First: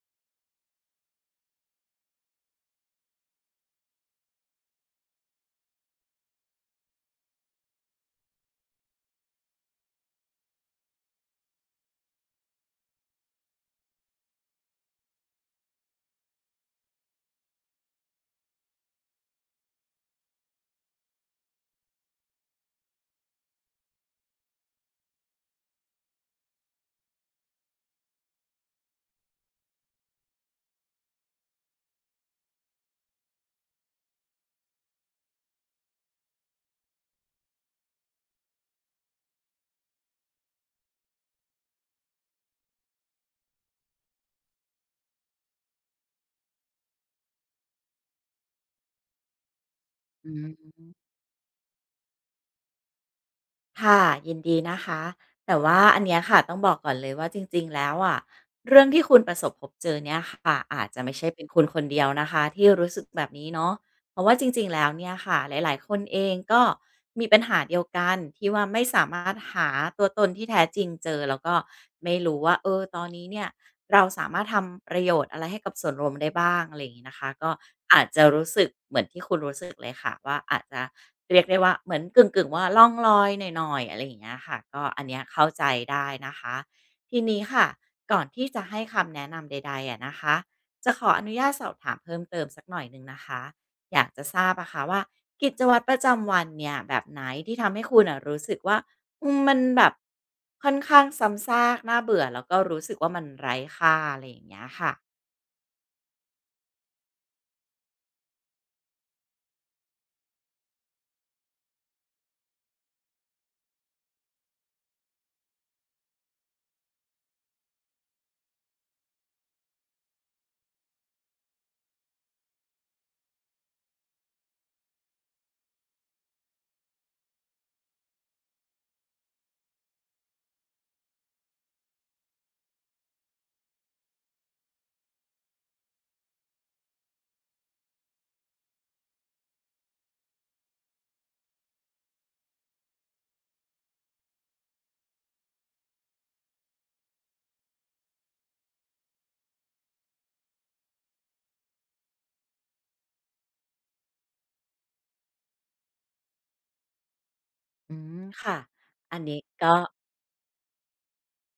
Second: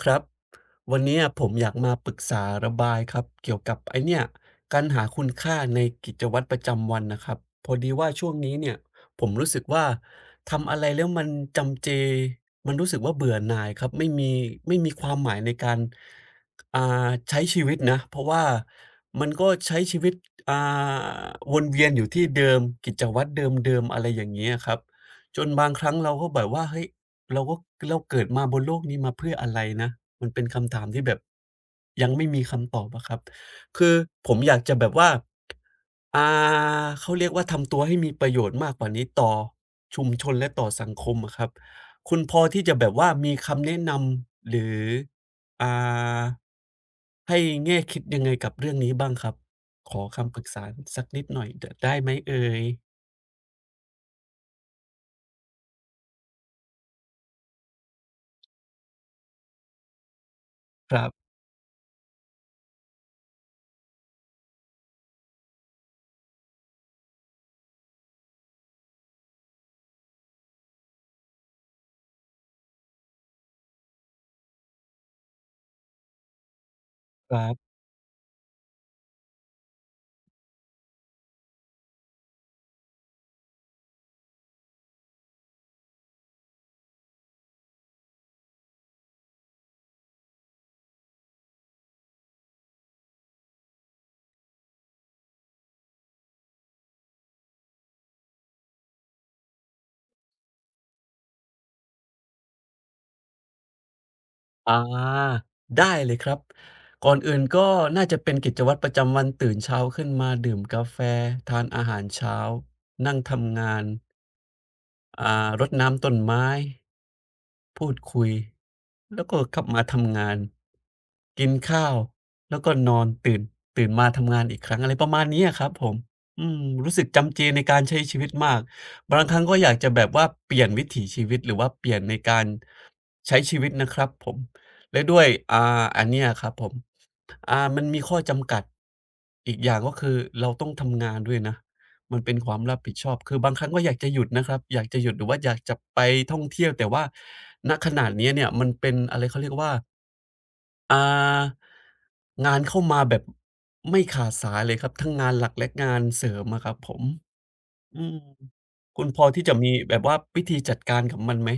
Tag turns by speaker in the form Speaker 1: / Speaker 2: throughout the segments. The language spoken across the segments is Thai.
Speaker 1: ครับ วันเนี้ยผมอยากมาปรึกษาระบายครับ เกี่ยวกับไอ้เนี่ย การหาคุณค่าในกิจวัตรประจำวันน่ะครับ พอดีว่าช่วงนี้เนี่ย ผมรู้สึกว่า ทำอะไรแล้วมันจำเจ มันรู้สึกว่าเบื่อหน่ายครับ ไม่มี ไม่มีความหมายในการ อ่า ใช้ชีวิตนะ เพราะว่ามันก็ใช้ชีวิต อ่า วนเวียนอยู่ที่เดิม กิจวัตรเดิม ๆ อะไรอย่างเงี้ยครับ จนบางครั้งเราก็แบบว่า "เฮ้ย เราว่า เราเกิดมาบนโลกนี้ มาเพื่ออะไรนะ?" มันเป็นคำถามที่แบบ ยังไม่มีคำตอบอะครับ คือผมอยากจะแบบว่า อ่า เขาเรียกว่า ทำตัวให้มีประโยชน์มากกว่านี้ต่อชุมชนและต่อสังคมอะครับ คุณพอที่จะแบบว่ามีคำแนะนำ หรือ อ่า ให้แง่คิดยังไงกับเรื่องนี้บ้างครับ? ขอค
Speaker 2: อ
Speaker 1: ำป
Speaker 2: ื
Speaker 1: รึกษา
Speaker 2: ม
Speaker 1: สักนิดหน่อยเดอะ ได้ไหมเอ่ย?
Speaker 2: ค่ะ ยินดีนะคะ แต่ว่าอันเนี้ยค่ะต้องบอกก่อนเลยว่าจริง ๆ แล้วอะ เรื่องที่คุณประสบพบเจอเนี่ยค่ะ อาจ
Speaker 1: ค
Speaker 2: จ
Speaker 1: ร
Speaker 2: ะ
Speaker 1: ั
Speaker 2: ไม
Speaker 1: บ
Speaker 2: ่ใช่เป็นคุณคนเดียวนะคะที่รู้สึกแบบนี้เนาะ เพราะว่าจริง ๆ แล้วเนี่ยค่ะ หลาย ๆ คนเองก็มีปัญหาเดียวกัน ที่ว่าไม่สามารถหาตัวตนที่แท้จริงเจอ แล้วก็ไม่รู้ว่า เอ่อ ตอนนี้เนี่ยเราสามารถทำประโยชน์อะไรให้กับส่วนรวมได้บ้าง อะไรอย่างงี้นะคะ
Speaker 1: ครั
Speaker 2: ก็
Speaker 1: บ
Speaker 2: อาจจะรู้สึกเหมือนที่คุณรู้สึกเลยค่ะว่า อาจจะเรียกได้ว่า เหมือนกึ่ง ๆ ว่าล่องลอยหน่อย ๆ อะไรอย่างเงี้ยค่ะ ก็ อันเนี้ยเข้าใจได้นะคะ ทีนี้ค่ะ ก่อนที่จะให้คำแนะนำใด ๆ อะนะคะ จะขออนุญาตสอบถามเพิ่มเติมสักหน่อยหนึ่งนะคะ อยากจะทราบอะค่ะว่ากิจวัตรประจำวันเนี่ย แบบไหนที่ทำให้คุณน่ะรู้สึกว่า อืม มันแบบ ค่อนข้างซ้ำซากน่าเบื่อ แล้วก็รู้สึกว่ามันไร้ค่า อะไรอย่างเงี้ย
Speaker 1: อา
Speaker 2: ค่ะ?
Speaker 1: ได้เลยครับ ก่อนอื่นก็น่าจะเป็นกิจวัตรประจำวัน ตื่นเช้าขึ้นมาดื่มกาแฟ ทานอาหารเช้า นั่งทำงาน อ่า รดน้ำต้นไม้ พูดคุย แล้วก็กลับมาทำงาน กินข้าว แล้วก็นอน ตื่น ตื่นมาทำงานอีกครั้ง อะไรประมาณนี้ อะครับผม อืม รู้สึกจำเจในการใช้ชีวิตมาก บางครั้งก็อยากจะแบบว่าเปลี่ยนวิถีชีวิต หรือว่าเปลี่ยนในการใช้ชีวิตนะครับผม แล้วด้วย อ่า อันเนี้ยครับผม อ่า มันมีข้อจำกัดอีกอย่าง ก็คือเราต้องทำงานด้วยนะ มันเป็นความรับผิดชอบ คือบางครั้งก็อยากจะหยุดนะครับ อยากจะหยุดหรือว่าอยากจะไปท่องเที่ยว แต่ว่า ณ ขณะนี้เนี่ยมันเป็น อะไร เขาเรียกว่า อ่า งานเข้ามาแบบไม่ขาดสายเลยครับ ทั้งงานหลักและงานเสริมอะครับผม
Speaker 2: อื
Speaker 1: อื
Speaker 2: ม
Speaker 1: ม
Speaker 2: ค่ะ
Speaker 1: คุณ
Speaker 2: อั
Speaker 1: พ
Speaker 2: น
Speaker 1: อ
Speaker 2: นี้
Speaker 1: ที่จะ
Speaker 2: ก
Speaker 1: ม
Speaker 2: ็
Speaker 1: ีแบบว่าวิธีจัดการกับมันไหม?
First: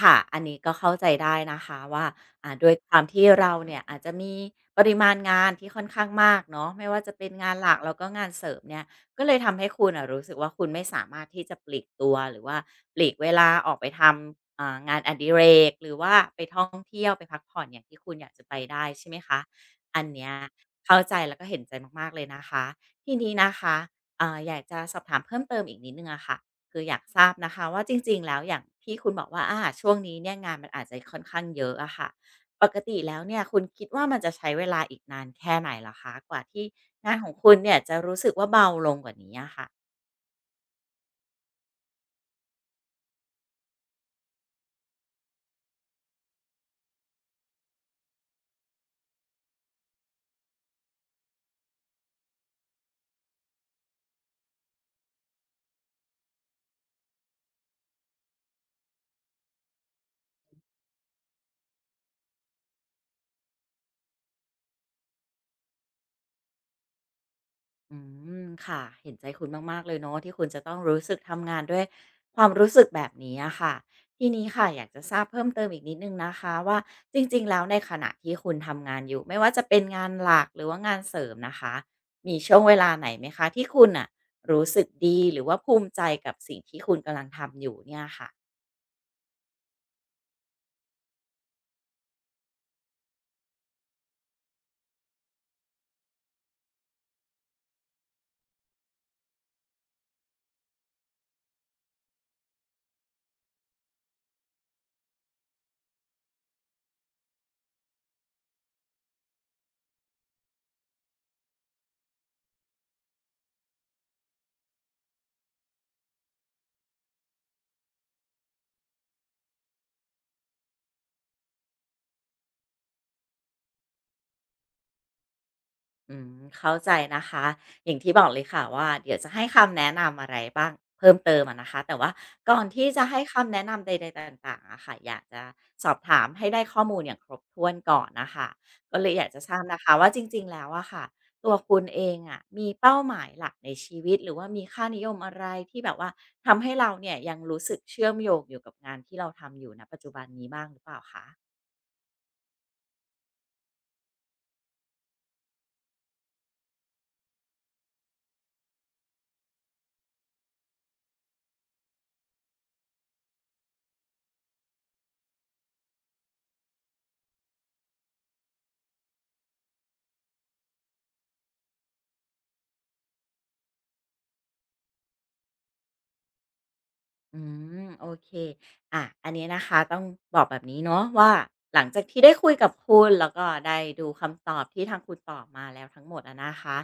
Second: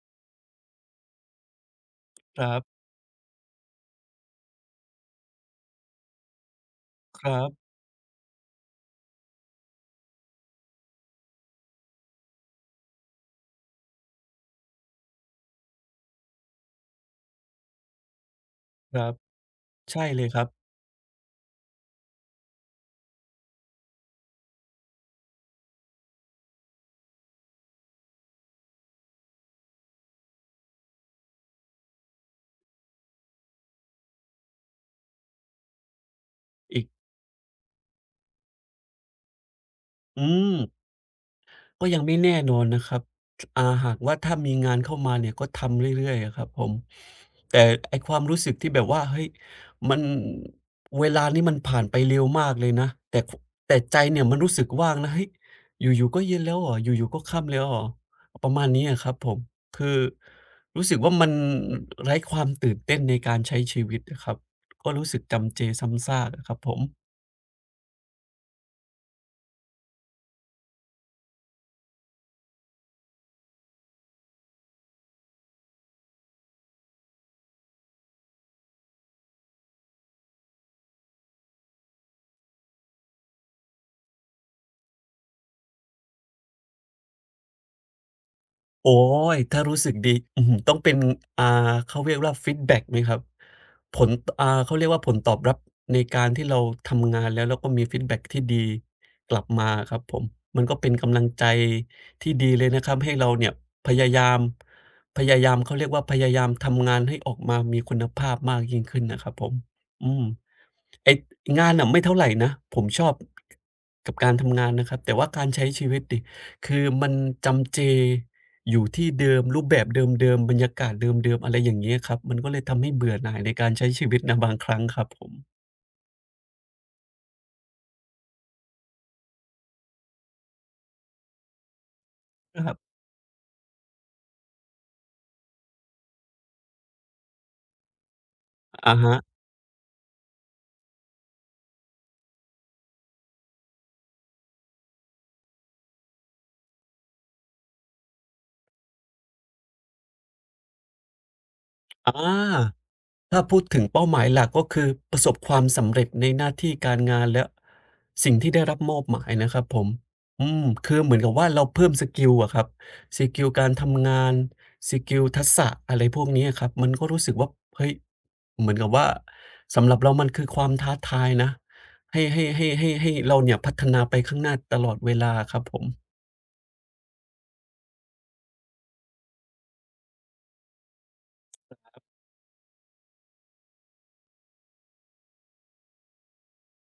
Speaker 2: ค่ะ อันนี้ก็เข้าใจได้นะคะว่า
Speaker 1: ค
Speaker 2: อ
Speaker 1: ร
Speaker 2: ่า
Speaker 1: ับ
Speaker 2: ด้วยความที่เราเนี่ยอาจจะมีปริมาณงานที่ค่อนข้างมากเนาะ ไม่ว่าจะเ
Speaker 1: ค
Speaker 2: ป็
Speaker 1: ร
Speaker 2: น
Speaker 1: ั
Speaker 2: ง
Speaker 1: บ
Speaker 2: านหลักแล้วก็งานเสริมเนี่ย ก็เลยทำให้คุณน่ะรู้สึกว่า คุณไม่สามารถที่จะปลีกตัว หรือว่าปลีกเวลาออกไปทำ อ่า งานอดิเรก หรือว่า ไปท่องเที่ยว ไปพักผ่อนอย่างที่คุณอยากจะไปได้
Speaker 1: ค
Speaker 2: ใ
Speaker 1: ร
Speaker 2: ช
Speaker 1: ั
Speaker 2: ่ไ
Speaker 1: บ
Speaker 2: หมคะ
Speaker 1: ใช
Speaker 2: อ
Speaker 1: ่
Speaker 2: ันเ
Speaker 1: เ
Speaker 2: น
Speaker 1: ล
Speaker 2: ี
Speaker 1: ย
Speaker 2: ้ย
Speaker 1: ครับ
Speaker 2: เข้าใจแล้วก็เห็นใจมาก ๆ เลยนะคะ ทีนี้นะคะ เอ่อ อยากจะสอบถามเพิ่มเติมอีกนิดหนึ่งอะค่ะ คืออยากทราบนะคะว่า จริง ๆ แล้วอย่างที่คุณบอกว่า อา ช่วงนี้เนี่ยงานมันอาจจะค่อนข้างเยอะอะค่ะ ปกติแล้วเนี่ย คุณคิดว่ามันจะใช้เวลาอีกนานแค่ไหนเหรอคะ กว่าที่
Speaker 1: อีก
Speaker 2: งานของคุณเนี่ยจะรู้สึกว่าเบาลงกว่านี้อะค่ะ?
Speaker 1: อืม ก็ยังไม่แน่นอนนะครับ ถ อ่า หากว่าถ้ามีงานเข้ามาเนี่ยก็ทำเรื่อย ๆ อะครับผม แต่ไอ้ความรู้สึกที่แบบว่า เฮ้ย มัน เวลานี้มันผ่านไปเร็วมากเลยนะ แต่ ฝ แต่ใจเนี่ยมันรู้สึกว่างนะ เฮ้ย อยู่ ๆ ก็เย็นแล้วเหรอ อยู่ ๆ ก็ค่ำแล้วเหรอ ประมาณนี้อะครับผม คือรู้สึกว่า มันไร้ความตื่นเต้นในการใช้ชีวิตอะครับ ก็รู้สึกจำเจซ้ำซากอะครับผม
Speaker 2: อืม ค่ะ เห็นใจคุณมาก ๆ เลยเนาะ ที่คุณจะต้องรู้สึกทำงานด้วยความรู้สึกแบบนี้อะค่ะ ทีนี้ค่ะ อยากจะทราบเพิ่มเติมอีกนิดหนึ่งนะคะว่า จริง ๆ แล้วในขณะที่คุณทำงานอยู่ ไม่ว่าจะเป็นงานหลัก หรือว่างานเสริมนะคะ มีช่วงเวลาไหนไหมคะที่คุณน่ะ รู้สึกดีหรือว่าภูมิใจกับสิ่งที่คุณกำลังทำอยู่เนี่ยค่ะ?
Speaker 1: โอ๊ย ถ้ารู้สึกดี อื้อฮือ ต้องเป็น อ่า เขาเรียกว่า ฟีดแบ็กไหมครับ? ผล ต อ่า เขาเรียกว่า ผลตอบรับในการที่เราทำงาน แล้ว แล้วก็มีฟีดแบ็กที่ดีกลับมาอะครับผม มันก็เป็นกำลังใจที่ดีเลยนะครับ ให้เราเนี่ยพยายาม พยายาม เขาเรียกว่า พยายามทำงานให้ออกมามีคุณภาพมากยิ่งขึ้นนะครับผม อืม ไอ้ งานน่ะไม่เท่าไรนะ ผมชอบ กับการทำงานนะครับ แต่ว่าการใช้ชีวิตสิ คือมันจำเจอยู่ที่เดิม รูปแบบเดิม ๆ บรรยากาศเดิม ๆ อะไรอย่างเงี้ยครับ มันก็เลยทำให้เบื่อหน่าย ในการใช้ชีวิตนะ บางครั้งครับผม
Speaker 2: อืม เข้าใจนะคะ อย่างที่บอกเลยค่ะว่า เดี๋ยวจะให้คำแนะนำอะไรบ้างเพิ่มเติมอะนะคะ แต่ว่าก
Speaker 1: เ
Speaker 2: ่
Speaker 1: อ
Speaker 2: อ
Speaker 1: อ
Speaker 2: น
Speaker 1: ครั
Speaker 2: ท
Speaker 1: บ
Speaker 2: ี่จะให้คำแนะนำใด ๆ ต่าง ๆ อะค่ะ อยากจะสอบถามให้ได้ข้อมูลอย่างครบถ้วนก่อนน่ะค่ะ
Speaker 1: อะ
Speaker 2: ก็เล
Speaker 1: ฮ
Speaker 2: ยอ
Speaker 1: ะ
Speaker 2: ยากจะทราบนะคะว่า จริง ๆ แล้วอะค่ะ ตัวคุณเองอะมีเป้าหมายหลักในชีวิต หรือว่ามีค่านิยมอะไร ที่แบบว่าทำให้เราเนี่ย ยังรู้สึกเชื่อมโยงอยู่กับงานที่เราทำอยู่ ณ ปัจจุบันนี้บ้างหรือเปล่าคะ?
Speaker 1: อา ถ้าพูดถึงเป้าหมายหลัก ก็คือประสบความสำเร็จในหน้าที่การ งาน และสิ่งที่ได้รับมอบหมายนะครับผม อืม คือเหมือนกับว่า เราเพิ่มสกิลอะครับ สกิลการทำงาน สกิลทักษะ อะไรพวกนี้ครับ มันก็รู้สึกว่า เฮ้ย เหมือนกับว่า สำหรับเรามันคือความท้าทายนะ ให้ ให้ ให้ ให้ ให้เราเนี่ย พัฒนาไปข้างหน้าตลอดเวลาอะครับผม
Speaker 2: อืม โอเค อา อันเนี้ยนะคะ ต้องบอกแบบนี้เนาะว่า หลังจากที่ได้คุยกับคุณ แล้วก็ได้ดูคำตอบ ที่ทางคุณตอบมาแล้วทั้งหมดอะนะคะ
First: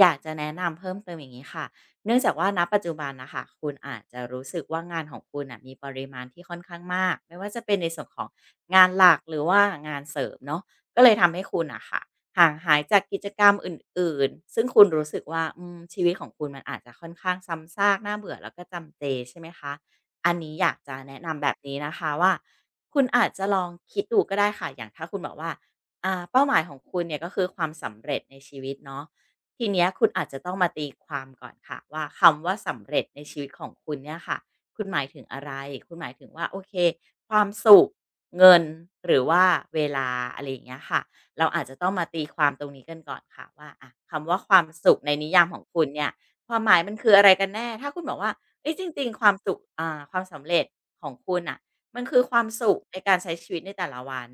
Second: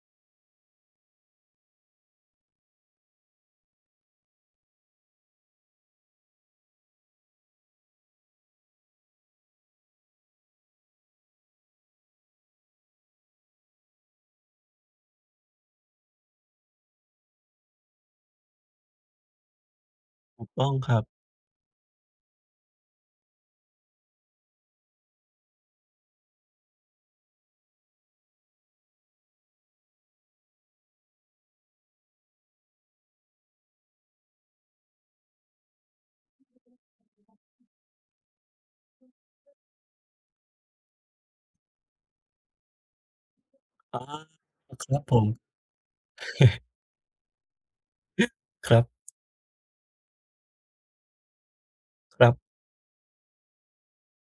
Speaker 2: อยากจะแนะนำเพิ่มเติมอย่างงี้ค่ะ เนื่องจากว่า ณ ปัจจุบันน่ะค่ะ คุณอาจจะรู้สึกว่า งานของคุณน่ะ มีปริมาณที่ค่อนข้างมาก ไม่ว่าจะเป็นในส่วนของงานหลัก หรือว่างานเสริมเนาะ ก็เลยทำให้คุณน่ะค่ะ ห่างหายจากกิจกรรม อื่น ๆ ซึ่งคุณรู้สึกว่า อืม ชีวิตของคุณ มันอาจจะค่อนข้างซ้ำซาก น่าเบื่อ แล้วก็จำเจ ใช่ไหมคะ อัน
Speaker 1: ถ
Speaker 2: น
Speaker 1: ู
Speaker 2: ี
Speaker 1: ก
Speaker 2: ้
Speaker 1: ต
Speaker 2: อย
Speaker 1: ้อ
Speaker 2: า
Speaker 1: ง
Speaker 2: ก
Speaker 1: ค
Speaker 2: จะ
Speaker 1: รับ
Speaker 2: แนะนำแบบนี้นะคะว่า คุณอาจจะลองคิดดูก็ได้ค่ะ อย่างถ้าคุณบอกว่า อ่า เป้าหมายของคุณเนี่ย ก็คือความสำเร็จในชีวิตเนาะ ทีเนี้ยคุณอาจจะต้องมาตีความก่อนค่ะว่า คำว่าสำเร็จในชีวิตของคุณเนี่ยค่ะ คุณหมายถึงอะไร? คุณหมายถึงว่า โอเค ความสุข เงิน หรือว่าเวลา อะไรอย่างเงี้ยค่ะ เราอาจจะต้องมาตีความตรงนี้กันก่อนค่ะว่า อะ
Speaker 1: อา
Speaker 2: คำว่าความ
Speaker 1: อ ค
Speaker 2: สุ
Speaker 1: ร
Speaker 2: ข
Speaker 1: ับ
Speaker 2: ใน
Speaker 1: ผ
Speaker 2: น
Speaker 1: ม
Speaker 2: ิยามของคุณเนี่ย ความหมายมันคืออะไรกันแน่ ถ้าคุณบอกว่า เฮ
Speaker 1: ค
Speaker 2: ้ย
Speaker 1: รั
Speaker 2: จ
Speaker 1: บ
Speaker 2: ริง ๆ ความสุข อ่า ความสำเร็จของคุณน่ะ มันคื
Speaker 1: ค
Speaker 2: อ
Speaker 1: รั
Speaker 2: คว
Speaker 1: บ
Speaker 2: ามสุขในการใช้ชีวิตในแต่ละวัน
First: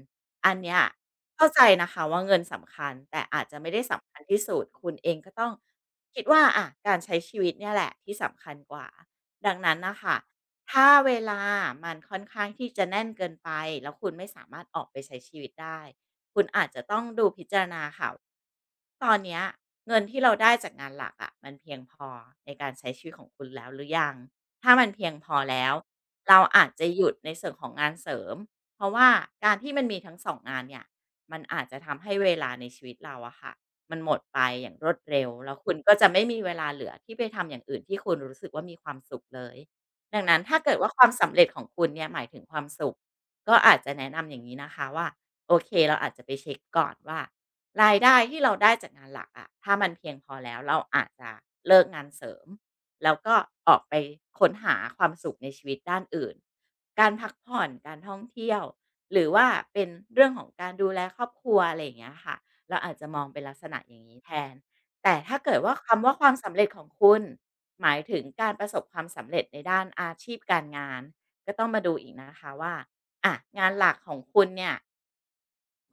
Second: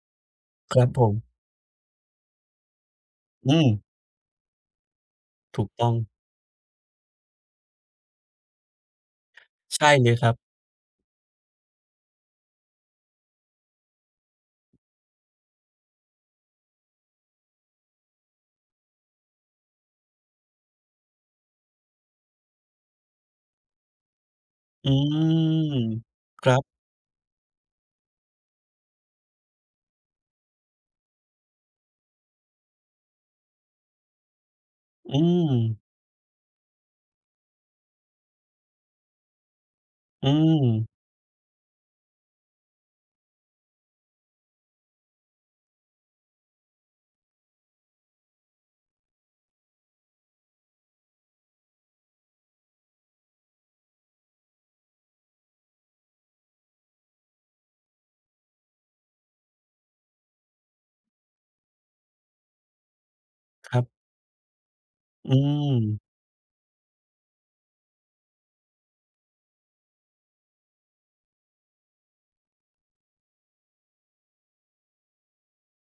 Speaker 2: อันเนี
Speaker 1: ค
Speaker 2: ้ย
Speaker 1: รับผม
Speaker 2: เข้าใจนะคะว่า เงินสำคัญ แต่อาจ
Speaker 1: อื
Speaker 2: จะไม่ไ
Speaker 1: ม
Speaker 2: ด้สำคัญที่สุด คุณเองก็ต้อง
Speaker 1: ถูกต้อง
Speaker 2: คิดว่า อะ การใช้ชีวิตเนี่ยแหละที่สำคัญกว่า ดังนั้น
Speaker 1: ใช
Speaker 2: น
Speaker 1: ่
Speaker 2: ่ะค
Speaker 1: เล
Speaker 2: ่ะ
Speaker 1: ยครับ
Speaker 2: ถ้าเวลามันค่อนข้าง ที่จะแน่นเกินไป แล้วคุณไม่สามารถออกไปใช้ชีวิตได้ คุณอาจจะต้องดูพิจารณาค่ะ ตอนเนี้ยเงินที่เราได้จากงานหลักอะ มันเพียงพอในการใช้ชีวิตของคุณแล้วหรือยัง? ถ้ามั
Speaker 1: อ
Speaker 2: น
Speaker 1: ื
Speaker 2: เพียงพอแล้
Speaker 1: ม
Speaker 2: ว เรา
Speaker 1: ครั
Speaker 2: อ
Speaker 1: บ
Speaker 2: าจจะหยุดในส่วนของงานเสริม เพราะว่าการที่มันมีทั้ง 2 งานเนี่ย มันอาจจะทำให้เวลาในชีวิตเราอะค่ะ มันหมดไปอย่างรวด
Speaker 1: อ
Speaker 2: เร
Speaker 1: ื
Speaker 2: ็ว แล้วคุณ
Speaker 1: ม
Speaker 2: ก็จะไม่มีเวลาเหลือ ที่ไปทำอย่างอื่น ที่คุณรู้สึกว่ามีความสุขเลย ดั
Speaker 1: อ
Speaker 2: งนั้นถ้าเกิดว่
Speaker 1: ืม
Speaker 2: าความสำเร็จของคุณเนี่ยหมายถึงความสุข ก็อาจจะแนะนำอย่างงี้นะคะว่า โอเค เราอาจจะไปเช็กก่อนว่า รายได้ที่เราได้จากงานหลักอะ ถ้ามันเพียงพอแล้ว เราอาจจะเลิกงานเสริม แล้วก็ออกไปค้นหาความสุขในชีวิตด้านอื่น การพักผ่อน การท่องเที่ยว หรือว่าเป็นเรื่องของการดูแลครอบครัว อะไรอย่างเงี้ยค่ะ เราอาจจะมองเป็นลักษ
Speaker 1: ค
Speaker 2: ณ
Speaker 1: ร
Speaker 2: ะ
Speaker 1: ับ
Speaker 2: อย่างนี้แทน แต่
Speaker 1: อ
Speaker 2: ถ
Speaker 1: ื
Speaker 2: ้าเกิดว่าค
Speaker 1: ม
Speaker 2: ำว่า ความสำเร็จของคุณ หมายถึง การประสบความสำเร็จในด้านอาชีพการงาน ก็ต้องมาดูอีกนะคะว่า อะ งานหลักของคุณเนี่ย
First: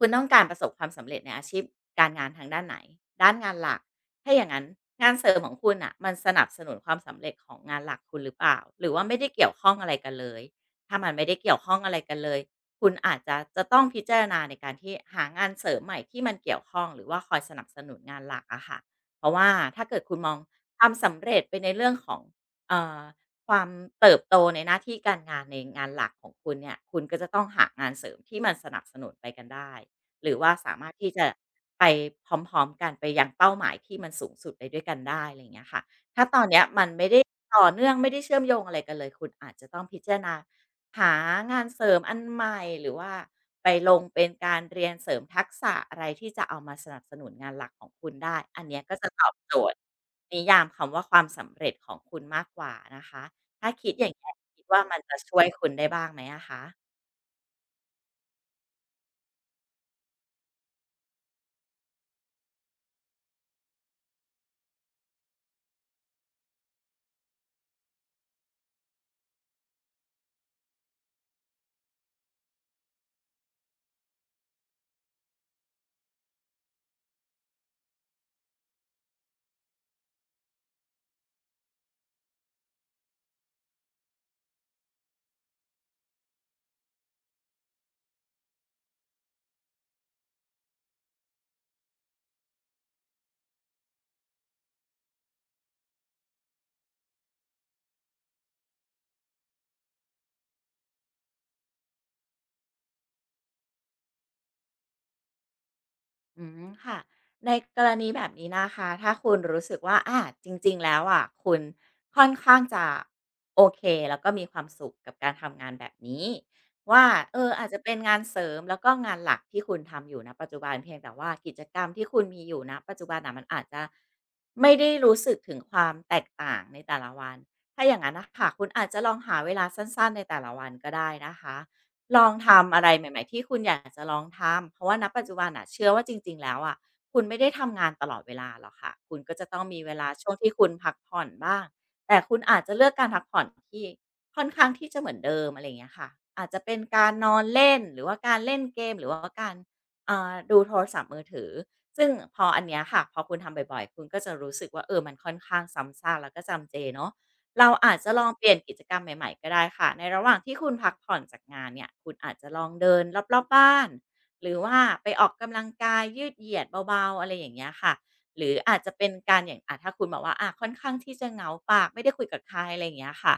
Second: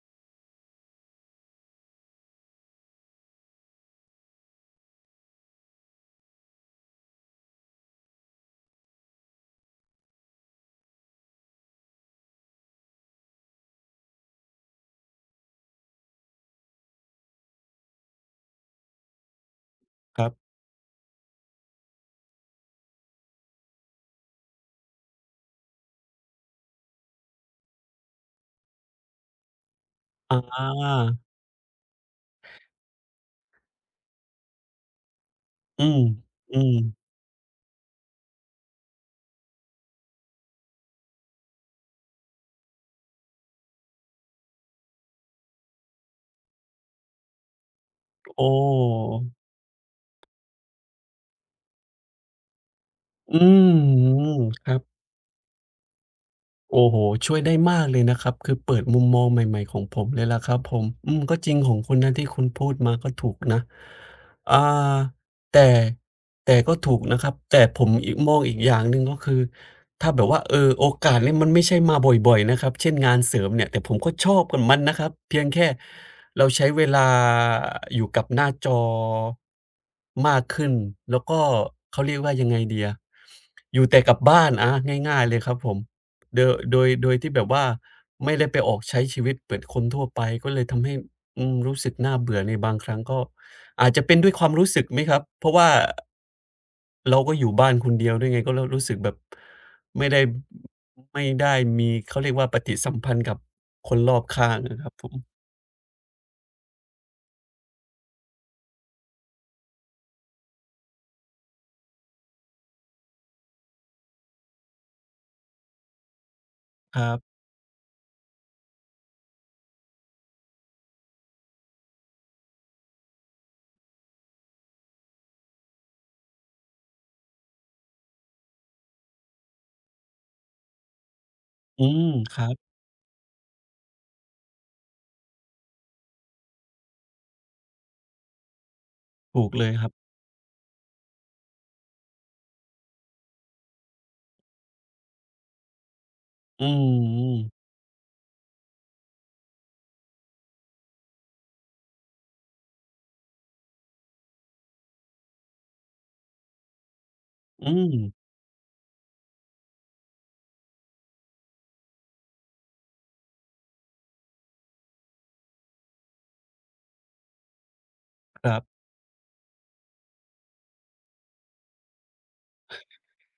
Speaker 2: คุณต้องการประสบความสำเร็จในอาชีพการงานทางด้านไหน ด้านงานหลัก ถ้าอย่างนั้นงานเสริมของคุณน่ะ มันสนับสนุนความสำเร็จของงานหลักคุณหรือเปล่า หรือว่าไม่ได้เกี่ยวข้องอะไรกันเลย ถ้ามันไม่ได้เกี่ยวข้องอะไรกันเลย คุณอาจจะ จะต้องพิจารณาในการที่หางานเสริมใหม่ที่มันเกี่ยวข้อง หรือว่าคอยสนับสนุนงานหลักอะค่ะ เพราะว่าถ้าเกิดคุณ
Speaker 1: ครั
Speaker 2: ม
Speaker 1: บ
Speaker 2: องความสำ เร็จไปในเรื่องของ เอ่อ ความเติบโตในหน้าที่การงานในงานหลักของคุณเนี่ย คุณก็จะต้องหางานเสริมที่มันสนับสนุนไปกันได้ หรื
Speaker 1: อ
Speaker 2: อว่าสามารถที่จ
Speaker 1: า
Speaker 2: ะไปพร้อม ๆ กัน ไปยังเป้าหมายที่มันสูงสุดไปด้วยกันได้ อะไรอย่างเงี้ยค่ะ
Speaker 1: อืม
Speaker 2: ถ้าตอนเ
Speaker 1: อ
Speaker 2: น
Speaker 1: ื
Speaker 2: ี้ยมัน
Speaker 1: ม
Speaker 2: ไม่ได้ต่อเนื่อง ไม่ได้เชื่อมโยงอะไรกันเลย คุณอาจจะต้องพิจารณาหางานเสริมอันใหม่ หรือว่าไปลงเป็นการเรียนเสริมทักษะอะไรที่จะเอามาสนับสนุนงานหลักของคุณได้
Speaker 1: โอ้
Speaker 2: อันเนี้ยก็จะตอบโจทย์นิยามคำว่าความสำเร็จของคุณมากกว่านะคะ
Speaker 1: อื
Speaker 2: ถ้
Speaker 1: ม
Speaker 2: าคิดอย่างเงี้ย คิด
Speaker 1: ครั
Speaker 2: ว่า
Speaker 1: บ
Speaker 2: มันจะช่วยคุณได้บ้างไหมอะคะ?
Speaker 1: โอ้โฮ ช่วยได้มากเลยนะครับ คือเปิดมุมมองใหม่ ๆ ของผมเลยล่ะครับผม อืม ก็จริง ของคุณนะ ที่คุณพูดมาก็ถูกนะ อ่า แต่ แต่ก็ถูกนะครับ แต่ผมอีก มองอีกอย่างหนึ่งเนาะ คือถ้าแบบว่า เออ โอกาสนี้มันไม่ใช่มาบ่อย ๆ นะครับ เช่น งานเสริมเนี่ย แต่ผมก็ชอบกับมันนะครับ เพียงแค่เราใช้ เวลา อยู่กับหน้า จอ มากขึ้น แล้วก็ เขาเรียกว่ายังไงดีอะ อยู่แต่กับบ้าน อา ง่าย ๆ เลยครับผม โด โดย โดยที่แบบว่า ไม่ได้ไปออกใช้ชีวิตเหมือน คนทั่วไปก็เลย ทำให้ อืม รู้สึกน่าเบื่อในบางครั้งก็ อาจจะเป็นด้วยความรู้สึกไหมครับ เพราะว่า เราก็อยู่บ้านคนเดียวด้วยไง ก็แล้วรู้สึกแบบไม่ได้ อ ไม่ได้มี เขาเรียกว่าปฏิสัมพันธ์กับคนรอบข้างอะครับผม
Speaker 2: อืม ค่ะ ในกรณีแบบนี้นะคะ ถ้าคุณรู้สึกว่า อา จริง ๆ แล้วอะ คุณค่อนข้างจะโอเค แล้วก็มีความสุขกับการทำงานแบบนี้ว
Speaker 1: ค
Speaker 2: ่า
Speaker 1: รับ
Speaker 2: เออ อาจจะเป็นงานเสริม แล้วก็งานหลักที่คุณทำอยู่ ณ ปัจจุบัน เพียงแต่ว่ากิจกรรมที่คุณมีอยู่ ณ ปัจจุบันอะ มันอาจจะไม่ได้รู้สึกถึงความแตกต่างในแต่ละวัน ถ้าอย่างนั้นน่ะค่ะ คุณอาจจะลองหาเวลาสั้น ๆ ในแต่ละวันก็ได้นะคะ
Speaker 1: อืม
Speaker 2: ลอง
Speaker 1: ครั
Speaker 2: ท
Speaker 1: บ
Speaker 2: ำอะไรใหม่ ๆ ที่คุณอยากจะลองทำ เพราะว่า ณ ปัจจุบันเชื่อว่า จริง ๆ แล้วอะ คุณไม่ได้ทำงานตลอดเวลาหรอกค่ะ คุณก็
Speaker 1: ถ
Speaker 2: จ
Speaker 1: ู
Speaker 2: ะ
Speaker 1: ก
Speaker 2: ต้อ
Speaker 1: เ
Speaker 2: ง
Speaker 1: ลย
Speaker 2: มี
Speaker 1: คร
Speaker 2: เ
Speaker 1: ั
Speaker 2: ว
Speaker 1: บ
Speaker 2: ลาช่วงที่คุณพักผ่อนบ้าง แต่คุณอาจจะเลือกการพักผ่อนที่ ค่อนข้างที่จะเหมือนเดิม อะไรอย่างเงี้ยค่ะ อาจจะ
Speaker 1: อื
Speaker 2: เป็นการนอน
Speaker 1: ม
Speaker 2: เล่น หรือว่าการเล่นเกม หรือว่าการ เอ่อ ดูโทรศัพท์มือถือ ซึ่งพออันเนี้ยค่ะ พอคุณทำบ่อย ๆ คุณก็จะรู้สึกว่า เออ มันค่อนข้างซ้ำซาก แล้วก็จำเจเนาะ เ
Speaker 1: อ
Speaker 2: ร
Speaker 1: ื
Speaker 2: าอาจจะ
Speaker 1: ม
Speaker 2: ลองเปลี่ยนกิจกรรมใหม่ ๆ ก็ได้ค่ะ ในระหว่างที่คุณพัก ผ่อนจากงานเนี่ย คุณอาจจะลองเดินรอบ ๆ บ้าน หรือว่าไปออกกำลังกายยืดเหยียดเบา ๆ อะไรอย่างเงี้ยค่ะ หร
Speaker 1: ค
Speaker 2: ื
Speaker 1: ร
Speaker 2: อ
Speaker 1: ับ
Speaker 2: อาจจะเป็นการอย่าง อะถ้าคุณบอกว่า อะค่อนข้างที่จะเหงาปาก ไม่ได้คุยกับใคร อะไรอย่างเงี้ยค่ะ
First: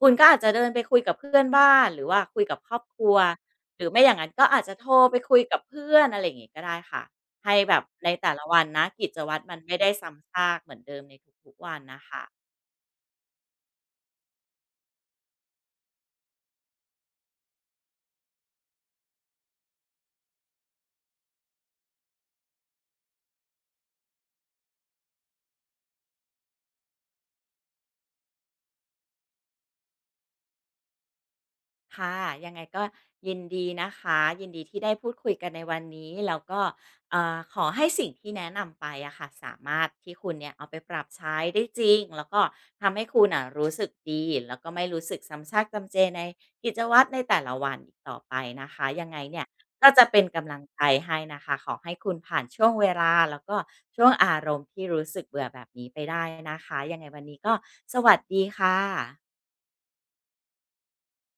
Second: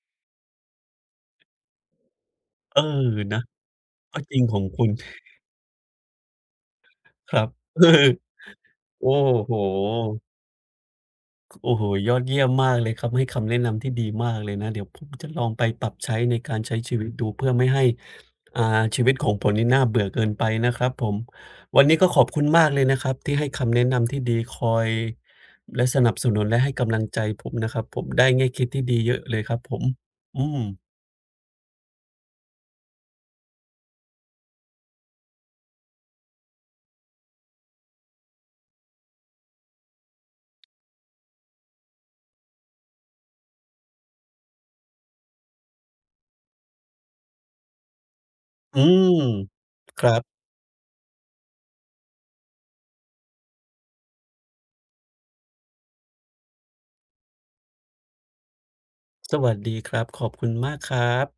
Speaker 2: คุณก็อาจจะเดินไปคุยกับเพื่อนบ้าน หรือว่าคุยกับคร
Speaker 1: เอ
Speaker 2: อ
Speaker 1: อ
Speaker 2: บครัว
Speaker 1: นะ
Speaker 2: หรือไม่อย่
Speaker 1: ก
Speaker 2: า
Speaker 1: ็
Speaker 2: งนั้
Speaker 1: จ
Speaker 2: น
Speaker 1: ริง
Speaker 2: ก็
Speaker 1: ข
Speaker 2: อ
Speaker 1: อ
Speaker 2: า
Speaker 1: ง
Speaker 2: จจะ
Speaker 1: คุ
Speaker 2: โท
Speaker 1: ณ
Speaker 2: รไปคุยกับเพื่อน อะไรอย่างนี้ก็ได้ค่ะ
Speaker 1: ครั
Speaker 2: ให
Speaker 1: บ
Speaker 2: ้แบบในแต่ละวันนะ
Speaker 1: โ
Speaker 2: ก
Speaker 1: อ
Speaker 2: ิ
Speaker 1: ้
Speaker 2: จวัตร
Speaker 1: โฮ
Speaker 2: มันไม่ได้ซ้ำซากเหมือนเดิมในทุ
Speaker 1: ค
Speaker 2: ก ๆ
Speaker 1: โ
Speaker 2: ว
Speaker 1: อ้
Speaker 2: ัน
Speaker 1: โฮ
Speaker 2: น่ะ
Speaker 1: ย
Speaker 2: ค
Speaker 1: อ
Speaker 2: ่
Speaker 1: ด
Speaker 2: ะ
Speaker 1: เยี่ยมมากเลยครับ ให้คำแนะนำที่ดีมากเลยนะ เดี๋ยวผมจะลองไปปรับใช้ในการใช้ชีวิตดู เพื่อไม่ให้ อ่า ชีวิตของผนนี่น่าเบื่อเกินไปนะครับผม วันนี้ก็ขอบคุณมากเลยนะครับที่ให้คำแนะนำที่ดี คอย และสนับสนุน และให้กำลังใจผมนะครับผม ได้แง่คิดที่ดีเยอะเลยครับผม อืม
Speaker 2: ค่ะ ยังไงก็ยินดีนะคะ ยินดีที่ได้พูดคุยกันในวันนี้ แล้วก็ เอ่อ ขอให้สิ่งที่แนะนำไปอะค่ะ สามารถที่คุณเนี่ยเอาไปปรับใช้ได้จริง แล้วก็ทำให้คุณน่ะรู้สึก ดี แล้วก็ไม่รู้สึกซ้ำซากจำเจในกิจวัตรในแต่ละวันอีกต่อไปนะค
Speaker 1: อื
Speaker 2: ะ ยั
Speaker 1: ม
Speaker 2: งไงเนี่ยก็จ
Speaker 1: ค
Speaker 2: ะ
Speaker 1: รั
Speaker 2: เป็
Speaker 1: บ
Speaker 2: นกำลังใจให้นะคะ ขอให้คุณผ่านช่วงเวลา แล้วก็ช่วงอารมณ์ที่รู้สึกเบื่อแบบนี้ไปได้นะคะ ยังไงวันนี้ก็สวัสดีค่ะ
Speaker 1: สวัสดีครับ ขอบคุณมากครับ